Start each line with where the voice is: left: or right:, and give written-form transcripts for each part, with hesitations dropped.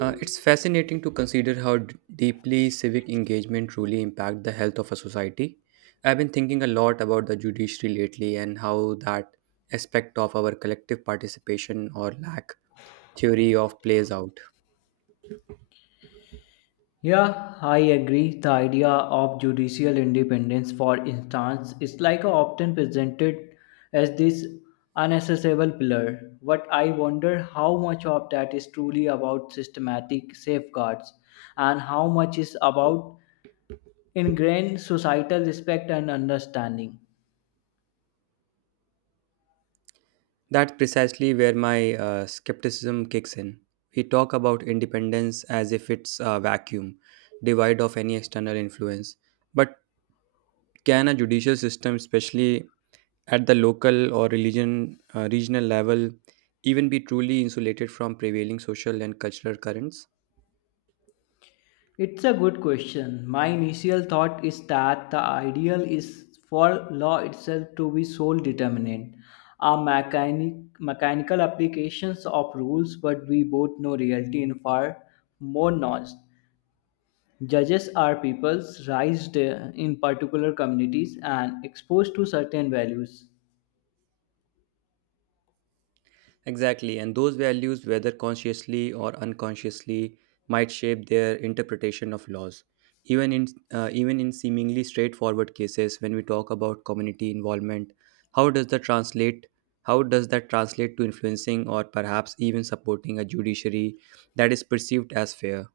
right: It's fascinating to consider how deeply civic engagement truly impacts the health of a society. I've been thinking a lot about the judiciary lately and how that aspect of our collective participation or lack theory of plays out.
left: Yeah, I agree. The idea of judicial independence, for instance, is like often presented as this unaccessible pillar. But I wonder how much of that is truly about systematic safeguards and how much is about ingrained societal respect and understanding.
right: That's precisely where my skepticism kicks in. We talk about independence as if it's a vacuum, devoid of any external influence. But can a judicial system, especially at the local or religion regional level even be truly insulated from prevailing social and cultural currents?
left: It's a good question. My initial thought is that the ideal is for law itself to be sole determinant, a mechanical applications of rules, but we both know reality in far more nuanced. Judges are peoples raised in particular communities and exposed to certain values.
right: Exactly, and those values, whether consciously or unconsciously, might shape their interpretation of laws, even in even in seemingly straightforward cases. When we talk about community involvement, how does that translate how does that translate to influencing or perhaps even supporting a judiciary that is perceived as fair?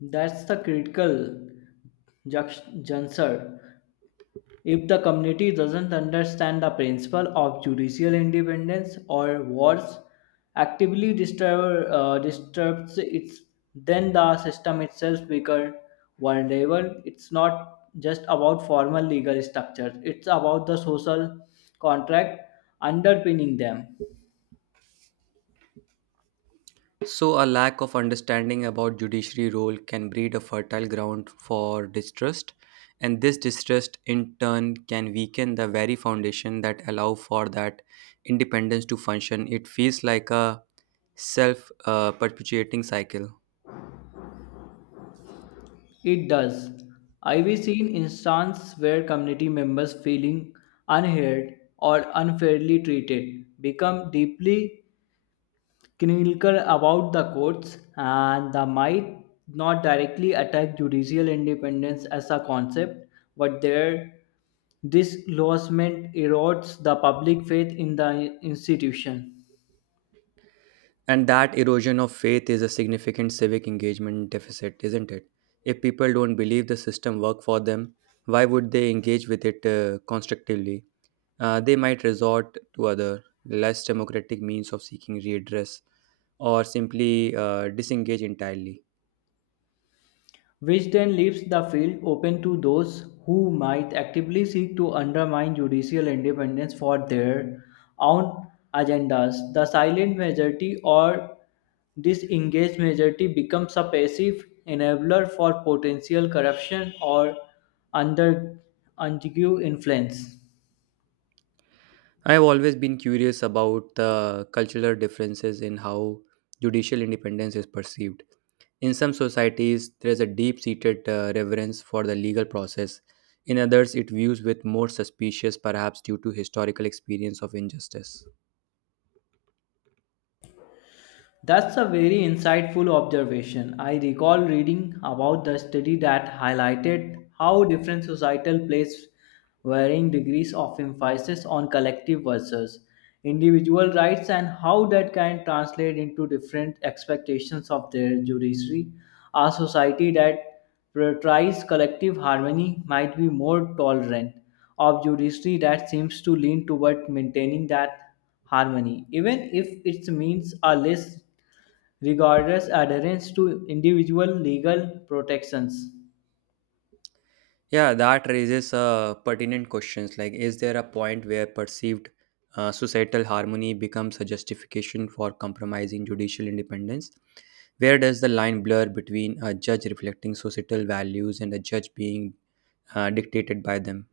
left: That's the critical juncture. If the community doesn't understand the principle of judicial independence or worse, actively disturbs it, then the system itself becomes vulnerable. It's not just about formal legal structures, it's about the social contract underpinning them.
right: So, a lack of understanding about judiciary role can breed a fertile ground for distrust, and this distrust in turn can weaken the very foundation that allow for that independence to function. It feels like a self perpetuating cycle.
left: It does. I've seen instances where community members feeling unheard or unfairly treated become deeply Krinilkar about the courts and the might not directly attack judicial independence as a concept, but their this lawsment erodes the public faith in the institution.
right: And that erosion of faith is a significant civic engagement deficit, isn't it? If people don't believe the system work for them, why would they engage with it constructively? They might resort to other, less democratic means of seeking redress or simply disengage entirely.
left: Which then leaves the field open to those who might actively seek to undermine judicial independence for their own agendas. The silent majority or disengaged majority becomes a passive enabler for potential corruption or under undue influence.
right: I have always been curious about the cultural differences in how judicial independence is perceived. In some societies, there is a deep seated reverence for the legal process. In others, it views with more suspicious, perhaps due to historical experience of injustice.
left: That's a very insightful observation. I recall reading about the study that highlighted how different societal place varying degrees of emphasis on collective versus individual rights and how that can translate into different expectations of their judiciary. A society that prioritizes collective harmony might be more tolerant of judiciary that seems to lean toward maintaining that harmony, even if it means a less regardless adherence to individual legal protections.
right: Yeah, that raises pertinent questions like, is there a point where perceived societal harmony becomes a justification for compromising judicial independence? Where does the line blur between a judge reflecting societal values and a judge being dictated by them?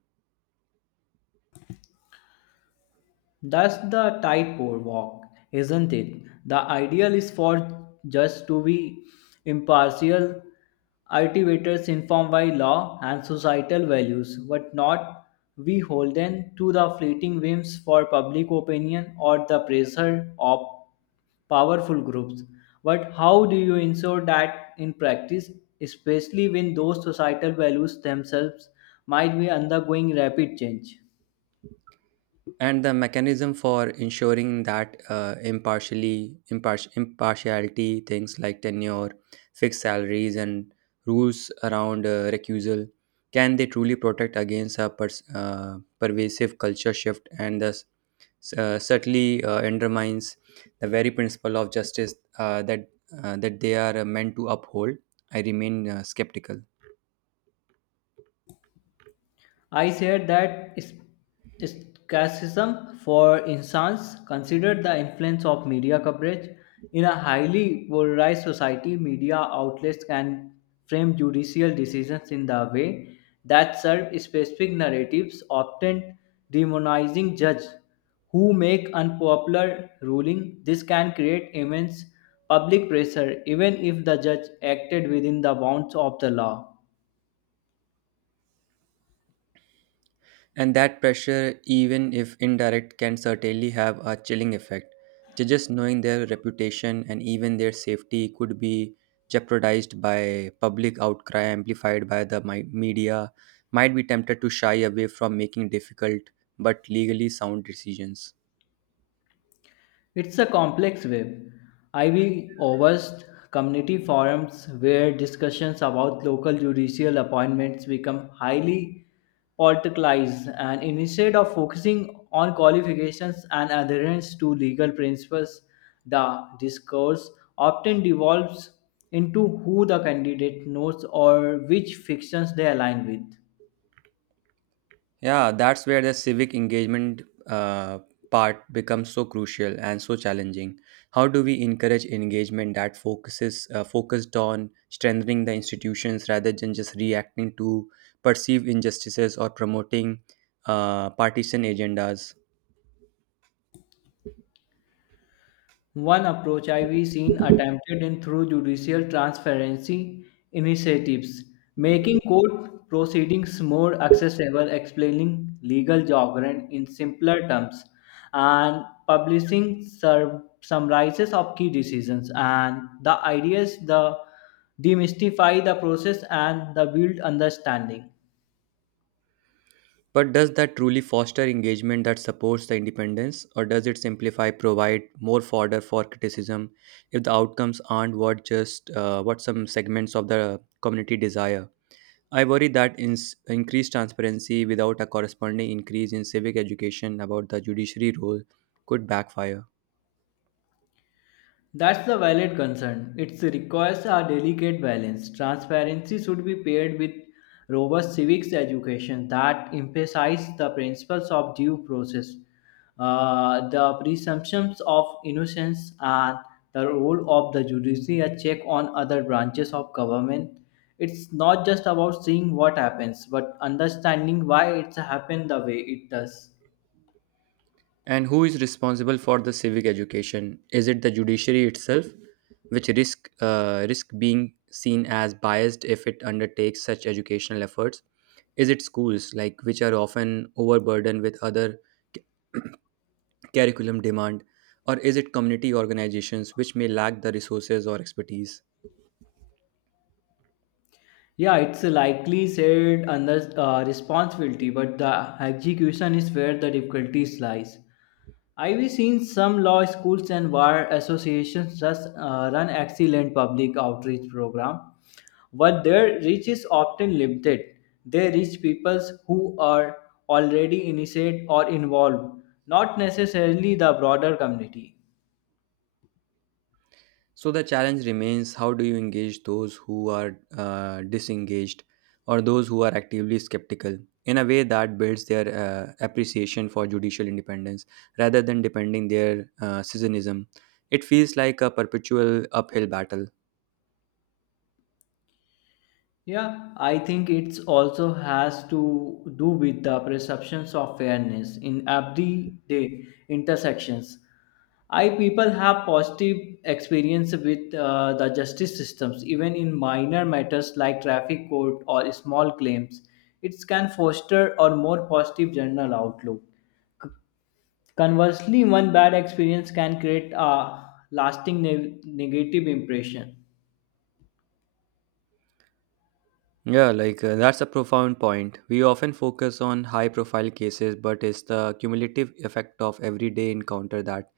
left: That's the tight walk, isn't it? The ideal is for just to be impartial arbitrators informed by law and societal values, but not we holden to the fleeting whims for public opinion or the pressure of powerful groups. But how do you ensure that in practice, especially when those societal values themselves might be undergoing rapid change?
right: And the mechanism for ensuring that impartiality, things like tenure, fixed salaries, and rules around recusal, can they truly protect against a pervasive culture shift, and thus certainly undermines the very principle of justice, that they are meant to uphold? I remain skeptical.
left: I said skepticism, for instance, considered the influence of media coverage. In a highly polarized society, media outlets can frame judicial decisions in the way that serve specific narratives, often demonizing judges who make unpopular ruling. This can create immense public pressure, even if the judge acted within the bounds of the law.
right: And that pressure, even if indirect, can certainly have a chilling effect. Judges knowing their reputation and even their safety could be jeopardized by public outcry amplified by the media, might be tempted to shy away from making difficult but legally sound decisions.
left: It's a complex web. Ivy oversee community forums where discussions about local judicial appointments become highly politicized and instead of focusing on qualifications and adherence to legal principles, the discourse often devolves into who the candidate knows or which fictions they align with.
right: Yeah, that's where the civic engagement uh, part becomes so crucial and so challenging. How do we encourage engagement that focuses focused on strengthening the institutions rather than just reacting to perceived injustices or promoting partisan agendas?
left: One approach I've seen attempted in through judicial transparency initiatives, making court proceedings more accessible, explaining legal jargon in simpler terms, and publishing summaries of key decisions. And the idea is the demystify the process and the build understanding.
right: But does that truly foster engagement that supports the independence, or does it simplify, provide more fodder for criticism if the outcomes aren't what some segments of the community desire? I worry that in increased transparency without a corresponding increase in civic education about the judiciary role could backfire.
left: That's the valid concern. It requires a delicate balance. Transparency should be paired with robust civics education that emphasizes the principles of due process, the presumptions of innocence, and the role of the judiciary, a check on other branches of government. It's not just about seeing what happens, but understanding why it's happened the way it does.
right: And who is responsible for the civic education? Is it the judiciary itself, which risk being seen as biased if it undertakes such educational efforts? Is it schools, like which are often overburdened with other curriculum demand, or is it community organizations which may lack the resources or expertise?
left: Yeah, it's likely said under responsibility, but the execution is where the difficulties lies. I've seen some law schools and bar associations just run excellent public outreach program, but their reach is often limited. They reach people who are already initiated or involved, not necessarily the broader community.
right: So the challenge remains, how do you engage those who are disengaged or those who are actively skeptical in a way that builds their appreciation for judicial independence rather than depending their citizenism? It feels like a perpetual uphill battle.
left: Yeah, I think it's also has to do with the perceptions of fairness in everyday intersections. I people have positive experience with the justice systems, even in minor matters like traffic court or small claims. It can foster a more positive general outlook. C- Conversely, one bad experience can create a lasting negative impression.
right: Yeah, like that's a profound point. We often focus on high profile cases, but it's the cumulative effect of everyday encounter that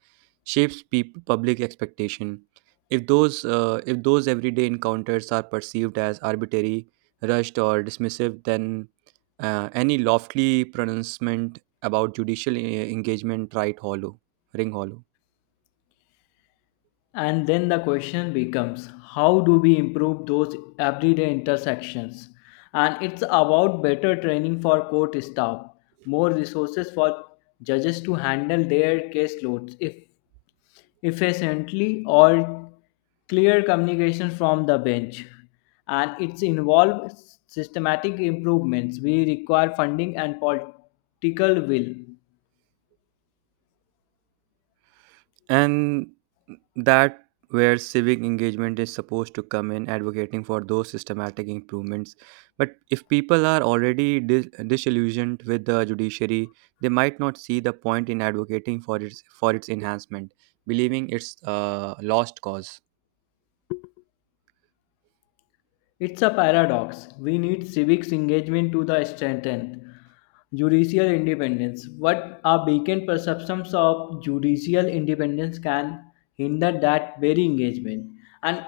right: shapes peop public expectation. If those everyday encounters are perceived as arbitrary, rushed, or dismissive, then any lofty pronouncement about judicial engagement right hollow, ring hollow.
left: And then the question becomes how do we improve those everyday intersections? And it's about better training for court staff, more resources for judges to handle their caseloads if efficiently or clear communication from the bench and it's involved systematic improvements we require funding and political will.
right: And that where civic engagement is supposed to come in, advocating for those systematic improvements. But if people are already disillusioned with the judiciary, they might not see the point in advocating for its enhancement, believing it's a lost cause.
left: It's a paradox. We need civics engagement to the strengthen judicial independence. What are weakened perceptions of judicial independence can hinder that very engagement. And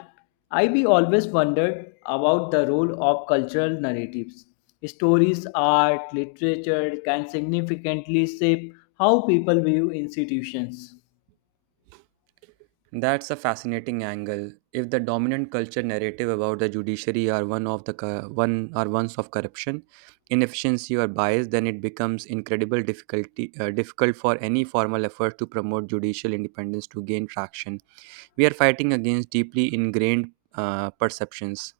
left: I be always wondered about the role of cultural narratives. Stories, art, literature can significantly shape how people view institutions.
right: That's a fascinating angle. If the dominant culture narrative about the judiciary are one of the ones of corruption, inefficiency, or bias, then it becomes incredible difficult for any formal effort to promote judicial independence to gain traction. We are fighting against deeply ingrained perceptions.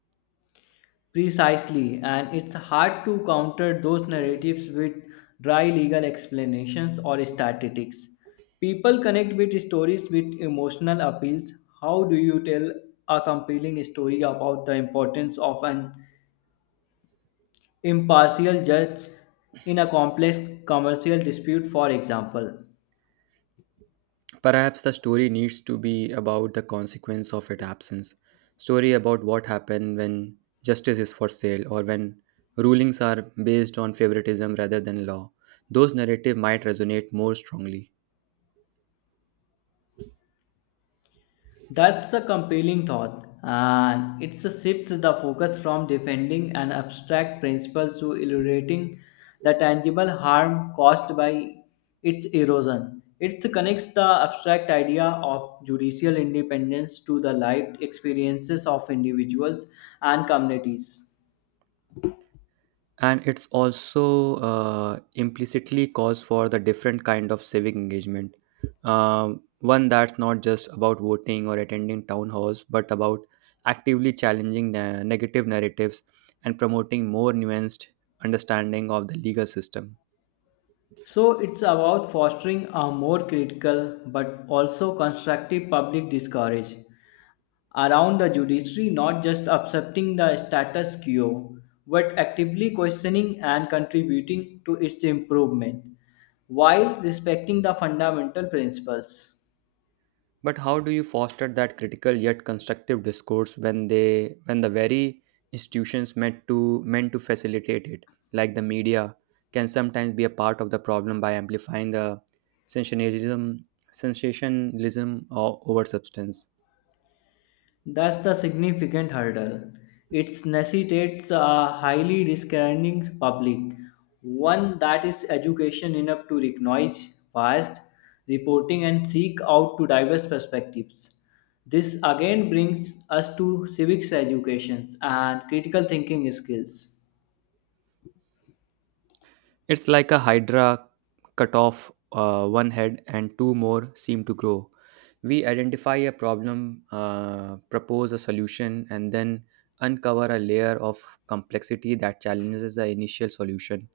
left: Precisely, and it's hard to counter those narratives with dry legal explanations or statistics. People connect with stories with emotional appeals. How do you tell a compelling story about the importance of an impartial judge in a complex commercial dispute, for example?
right: Perhaps the story needs to be about the consequence of its absence. Story about what happened when justice is for sale or when rulings are based on favoritism rather than law. Those narrative might resonate more strongly.
left: That's a compelling thought, and it's a shift the focus from defending an abstract principle to illustrating the tangible harm caused by its erosion. It connects the abstract idea of judicial independence to the lived experiences of individuals and communities.
right: And it's also implicitly calls for the different kind of civic engagement, one that's not just about voting or attending town halls, but about actively challenging negative narratives and promoting more nuanced understanding of the legal system.
left: So it's about fostering a more critical but also constructive public discourse around the judiciary not just accepting the status quo but actively questioning and contributing to its improvement while respecting the fundamental principles.
right: But how do you foster that critical yet constructive discourse when the very institutions meant to facilitate it, like the media, can sometimes be a part of the problem by amplifying the sensationalism sensationalism over substance?
left: That's the significant hurdle. It necessitates a highly discerning public, one that is education enough to recognize past reporting and seek out to diverse perspectives. This again brings us to civics educations and critical thinking skills.
right: It's like a hydra, cut off one head and two more seem to grow. We identify a problem, propose a solution, and then uncover a layer of complexity that challenges the initial solution.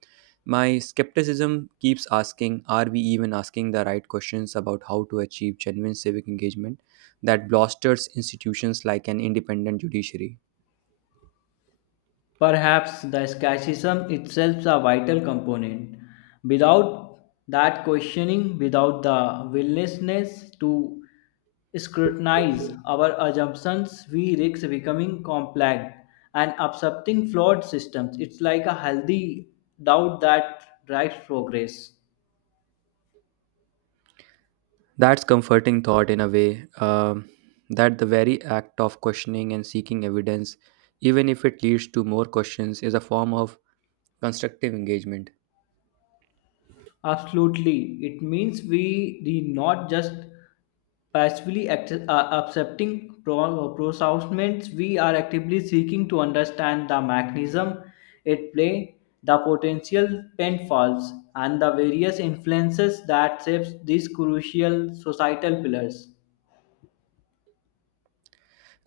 right: My skepticism keeps asking, are we even asking the right questions about how to achieve genuine civic engagement that blusters institutions like an independent judiciary?
left: Perhaps the skepticism itself is a vital component. Without that questioning, without the willingness to scrutinize our assumptions, we risk becoming complex and accepting flawed systems. It's like a healthy doubt that drives progress.
right: That's comforting thought in a way, that the very act of questioning and seeking evidence, even if it leads to more questions, is a form of constructive engagement.
left: Absolutely. It means we the not just passively act- uh, accepting pronouncements, we are actively seeking to understand the mechanism at play, the potential pitfalls, and the various influences that shapes these crucial societal pillars.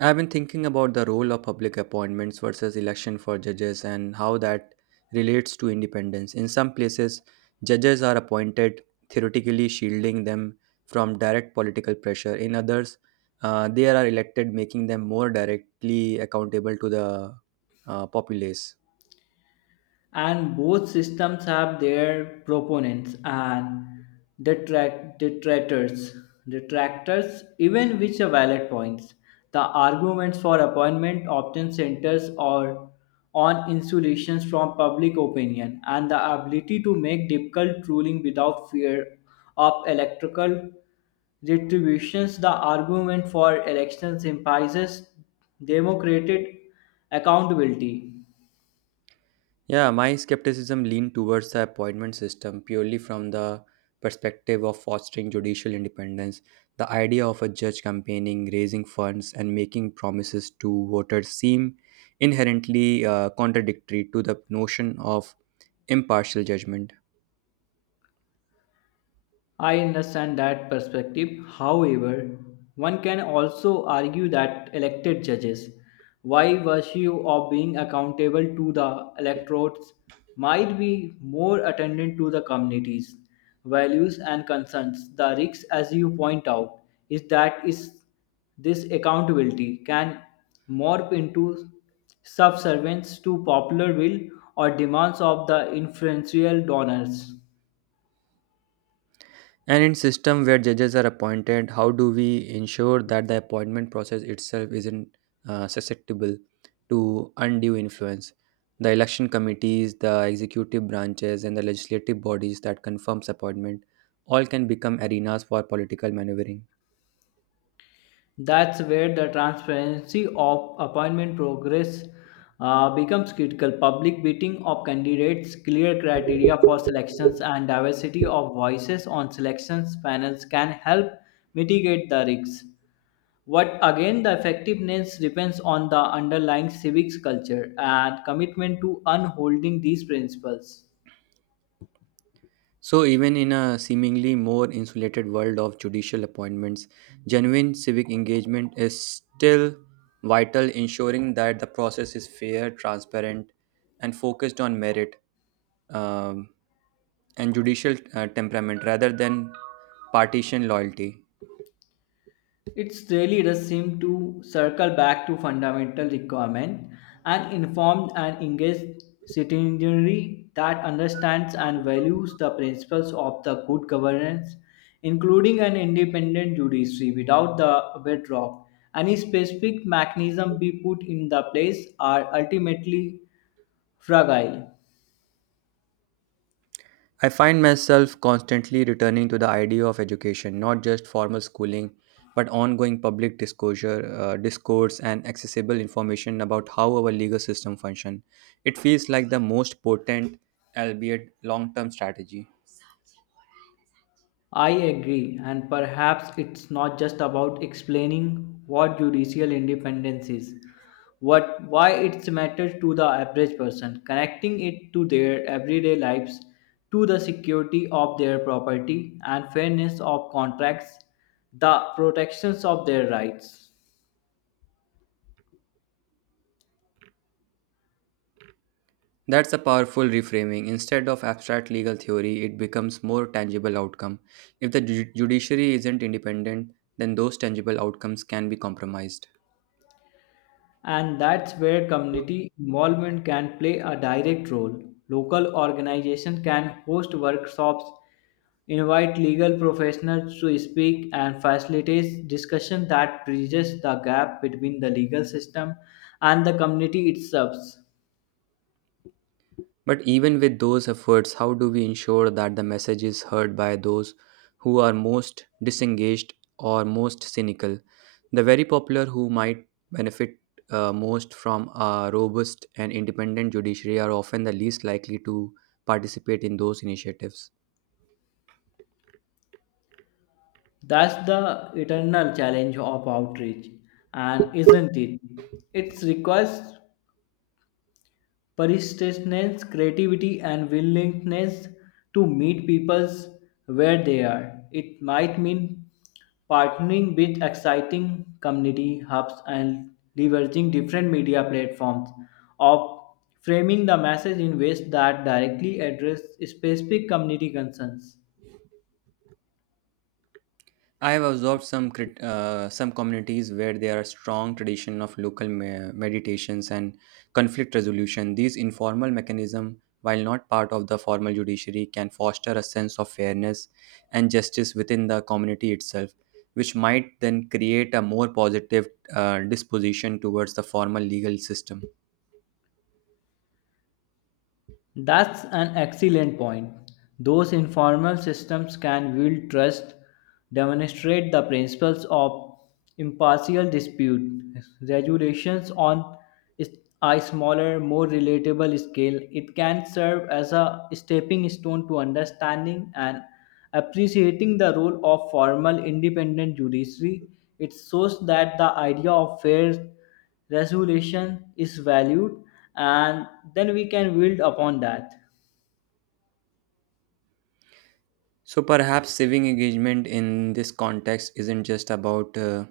right: I've been thinking about the role of public appointments versus election for judges and how that relates to independence. In some places, judges are appointed, theoretically shielding them from direct political pressure. In others, they are elected, making them more directly accountable to the populace.
left: And both systems have their proponents and detract- detractors detractors even which are valid points. The arguments for appointment often centers or on insulations from public opinion and the ability to make difficult ruling without fear of electrical retributions. The argument for elections emphasizes democratic accountability.
right: Yeah, my skepticism leaned towards the appointment system purely from the perspective of fostering judicial independence. The idea of a judge campaigning, raising funds, and making promises to voters seem inherently contradictory to the notion of impartial judgment.
left: I understand that perspective. However, one can also argue that elected judges, by virtue of being accountable to the electorates, might be more attendant to the communities' values and concerns. The risk, as you point out, is that is this accountability can morph into subservience to popular will or demands of the influential donors.
right: And in system where judges are appointed, how do we ensure that the appointment process itself isn't susceptible to undue influence? The election committees, the executive branches, and the legislative bodies that confirms appointment all can become arenas for political maneuvering.
left: That's where the transparency of appointment progress becomes critical. Public bidding of candidates, clear criteria for selections, and diversity of voices on selections panels can help mitigate the risks. But again, the effectiveness depends on the underlying civics culture and commitment to upholding these principles.
right: So even in a seemingly more insulated world of judicial appointments, genuine civic engagement is still vital, ensuring that the process is fair, transparent, and focused on merit, um, and judicial temperament rather than partisan loyalty.
left: It really does seem to circle back to fundamental requirement, an informed and engaged citizenry that understands and values the principles of the good governance, including an independent judiciary without the bedrock. Any specific mechanism we put in the place are ultimately fragile.
right: I find myself constantly returning to the idea of education, not just formal schooling, but ongoing discourse, and accessible information about how our legal system functions. It feels like the most potent, albeit long term strategy.
left: I agree, and perhaps it's not just about explaining what judicial independence is, what why it matters to the average person, connecting it to their everyday lives, to the security of their property and fairness of contracts, the protections of their rights.
right: That's a powerful reframing. Instead of abstract legal theory, it becomes more tangible outcome. If the judiciary isn't independent, then those tangible outcomes can be compromised.
left: And that's where community involvement can play a direct role. Local organizations can host workshops, invite legal professionals to speak, and facilitate discussion that bridges the gap between the legal system and the community itself.
right: But even with those efforts, how do we ensure that the message is heard by those who are most disengaged or most cynical? The very popular who might benefit most from a robust and independent judiciary are often the least likely to participate in those initiatives.
left: That's the eternal challenge of outreach, and isn't it? It requires persistence, creativity, and willingness to meet people where they are. It might mean partnering with exciting community hubs and leveraging different media platforms of framing the message in ways that directly address specific community concerns.
right: I have observed some some communities where there are strong tradition of local meditations and conflict resolution. These informal mechanism, while not part of the formal judiciary, can foster a sense of fairness and justice within the community itself, which might then create a more positive disposition towards the formal legal system.
left: That's an excellent point. Those informal systems can build trust, demonstrate the principles of impartial dispute regulations on is- a smaller, more relatable scale. It can serve as a stepping stone to understanding and appreciating the role of formal independent judiciary. It shows that the idea of fair resolution is valued and then we can build upon that.
right: So perhaps civic engagement in this context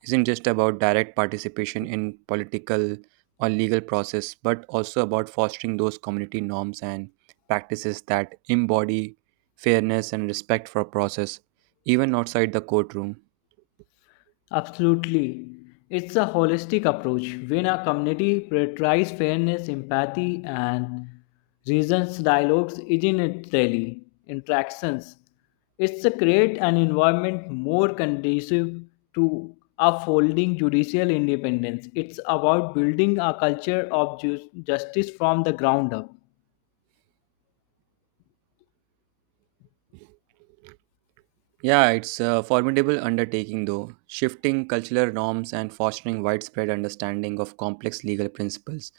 right: isn't just about direct participation in political or legal process, but also about fostering those community norms and practices that embody fairness and respect for process, even outside the courtroom.
left: Absolutely. It's a holistic approach. When a community prioritizes fairness empathy and reasons dialogues in its daily interactions it's a create an environment more conducive to upholding judicial independence. It's about building a culture of justice from the ground up.
right: Yeah, it's a formidable undertaking though, shifting cultural norms and fostering widespread understanding of complex legal principles.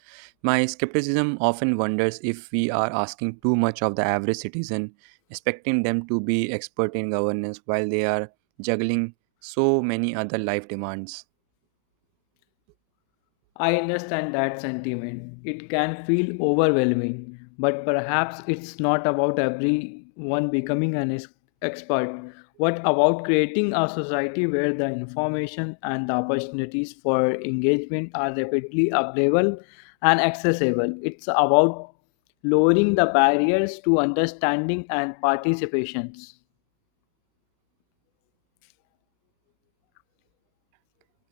right: My skepticism often wonders if we are asking too much of the average citizen, expecting them to be expert in governance while they are juggling so many other life demands.
left: I understand that sentiment. It can feel overwhelming, but perhaps it's not about everyone becoming an expert. What about creating a society where the information and the opportunities for engagement are rapidly available and accessible? It's about lowering the barriers to understanding and participations.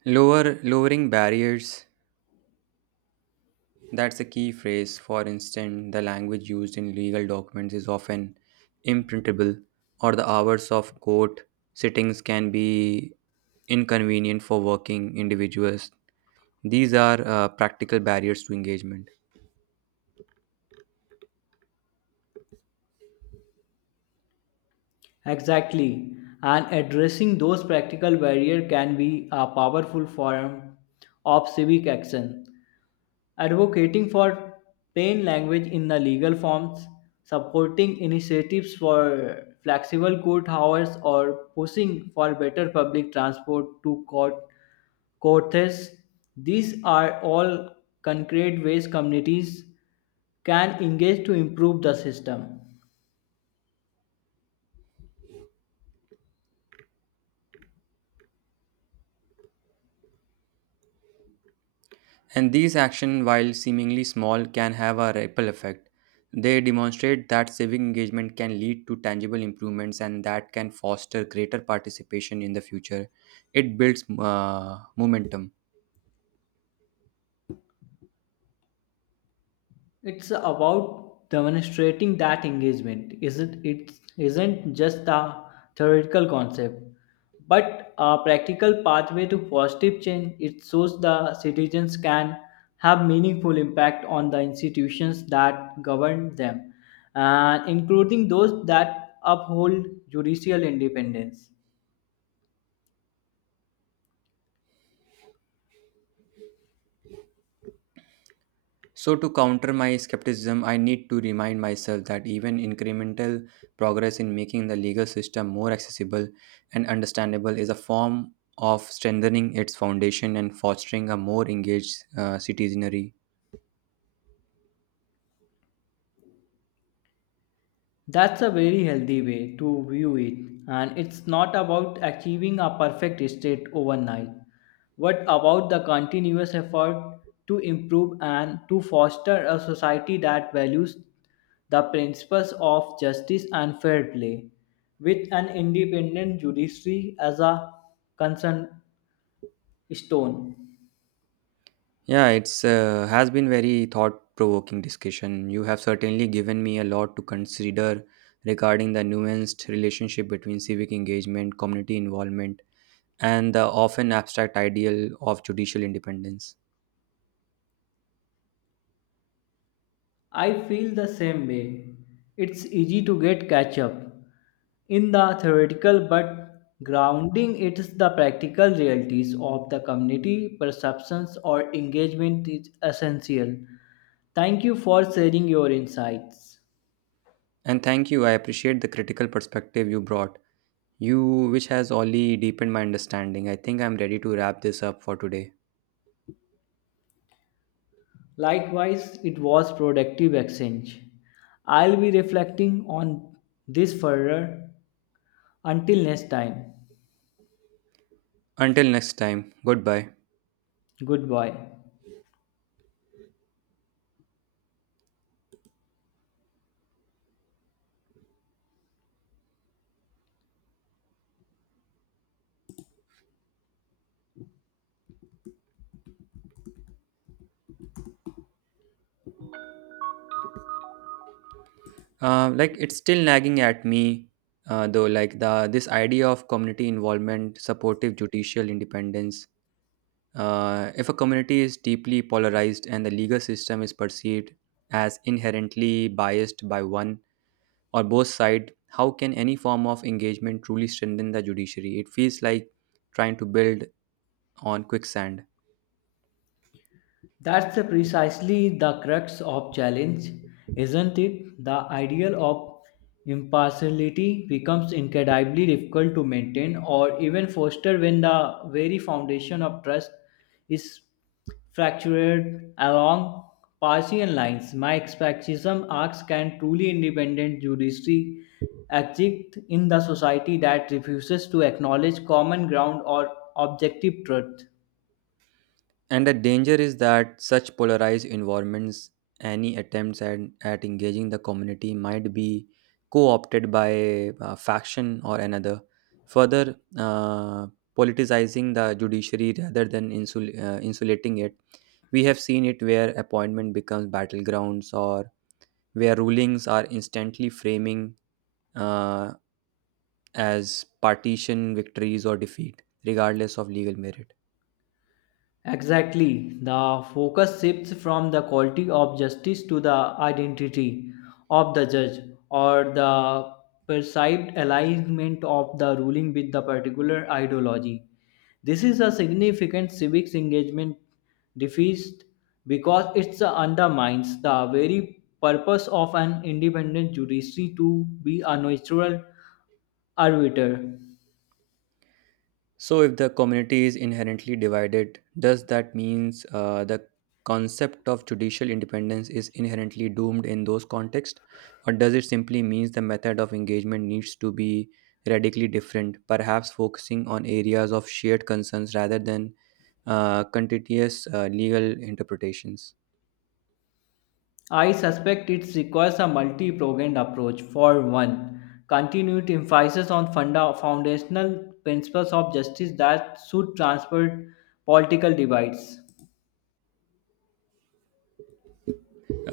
right: Lowering barriers. That's a key phrase. For instance, the language used in legal documents is often imprintable, or the hours of court sittings can be inconvenient for working individuals. These are practical barriers to engagement.
left: Exactly. And addressing those practical barriers can be a powerful form of civic action. Advocating for plain language in the legal forms, supporting initiatives for flexible court hours, or pushing for better public transport to courts. These are all concrete ways communities can engage to improve the system.
right: And these actions, while seemingly small, can have a ripple effect. They demonstrate that civic engagement can lead to tangible improvements and that can foster greater participation in the future. It builds momentum.
left: It's about demonstrating that engagement isn't just a theoretical concept, but a practical pathway to positive change. It shows the citizens can have meaningful impact on the institutions that govern them, and including those that uphold judicial independence.
right: So, to counter my skepticism, I need to remind myself that even incremental progress in making the legal system more accessible and understandable is a form of strengthening its foundation and fostering a more engaged citizenry.
left: That's a very healthy way to view it, and it's not about achieving a perfect state overnight, but about the continuous effort to improve and to foster a society that values the principles of justice and fair play, with an independent judiciary as a concern stone.
right: Yeah, it's has been very thought-provoking discussion. You have certainly given me a lot to consider regarding the nuanced relationship between civic engagement, community involvement, and the often abstract ideal of judicial independence.
left: I feel the same way. It's easy to get catch up in the theoretical, but grounding it is the practical realities of the community perceptions or engagement is essential. Thank you for sharing your insights.
right: And thank you. I appreciate the critical perspective you brought. You, which has only deepened my understanding. I think I'm ready to wrap this up for today.
left: Likewise, it was productive exchange. I'll be reflecting on this further. Until next time,
right: Until next time, goodbye.
left: goodbye.
right: Like, it's still nagging at me, though. Like the this idea of community involvement, supportive judicial independence. If a community is deeply polarized and the legal system is perceived as inherently biased by one or both sides, how can any form of engagement truly strengthen the judiciary? It feels like trying to build on quicksand.
left: That's the precisely the crux of challenge, isn't it? The ideal of impartiality becomes incredibly difficult to maintain or even foster when the very foundation of trust is fractured along partisan lines. My skepticism asks can truly independent judiciary exist in the society that refuses to acknowledge common ground or objective truth?
right: And the danger is that such polarized environments, any attempts at engaging the community might be co opted by a faction or another, further politicizing the judiciary rather than insulating it. We have seen it where appointment becomes battlegrounds or where rulings are instantly framing uh, as partition, victories, or defeat, regardless of legal merit.
left: Exactly. The focus shifts from the quality of justice to the identity of the judge or the perceived alignment of the ruling with the particular ideology. This is a significant civics engagement defeat because it undermines the very purpose of an independent judiciary to be a neutral arbiter.
right: So, if the community is inherently divided, does that means the concept of judicial independence is inherently doomed in those contexts, or does it simply means the method of engagement needs to be radically different, perhaps focusing on areas of shared concerns rather than contentious legal interpretations?
left: I suspect it requires a multi-pronged approach. For one, continued emphasis on foundational principles of justice that should transcend political divides.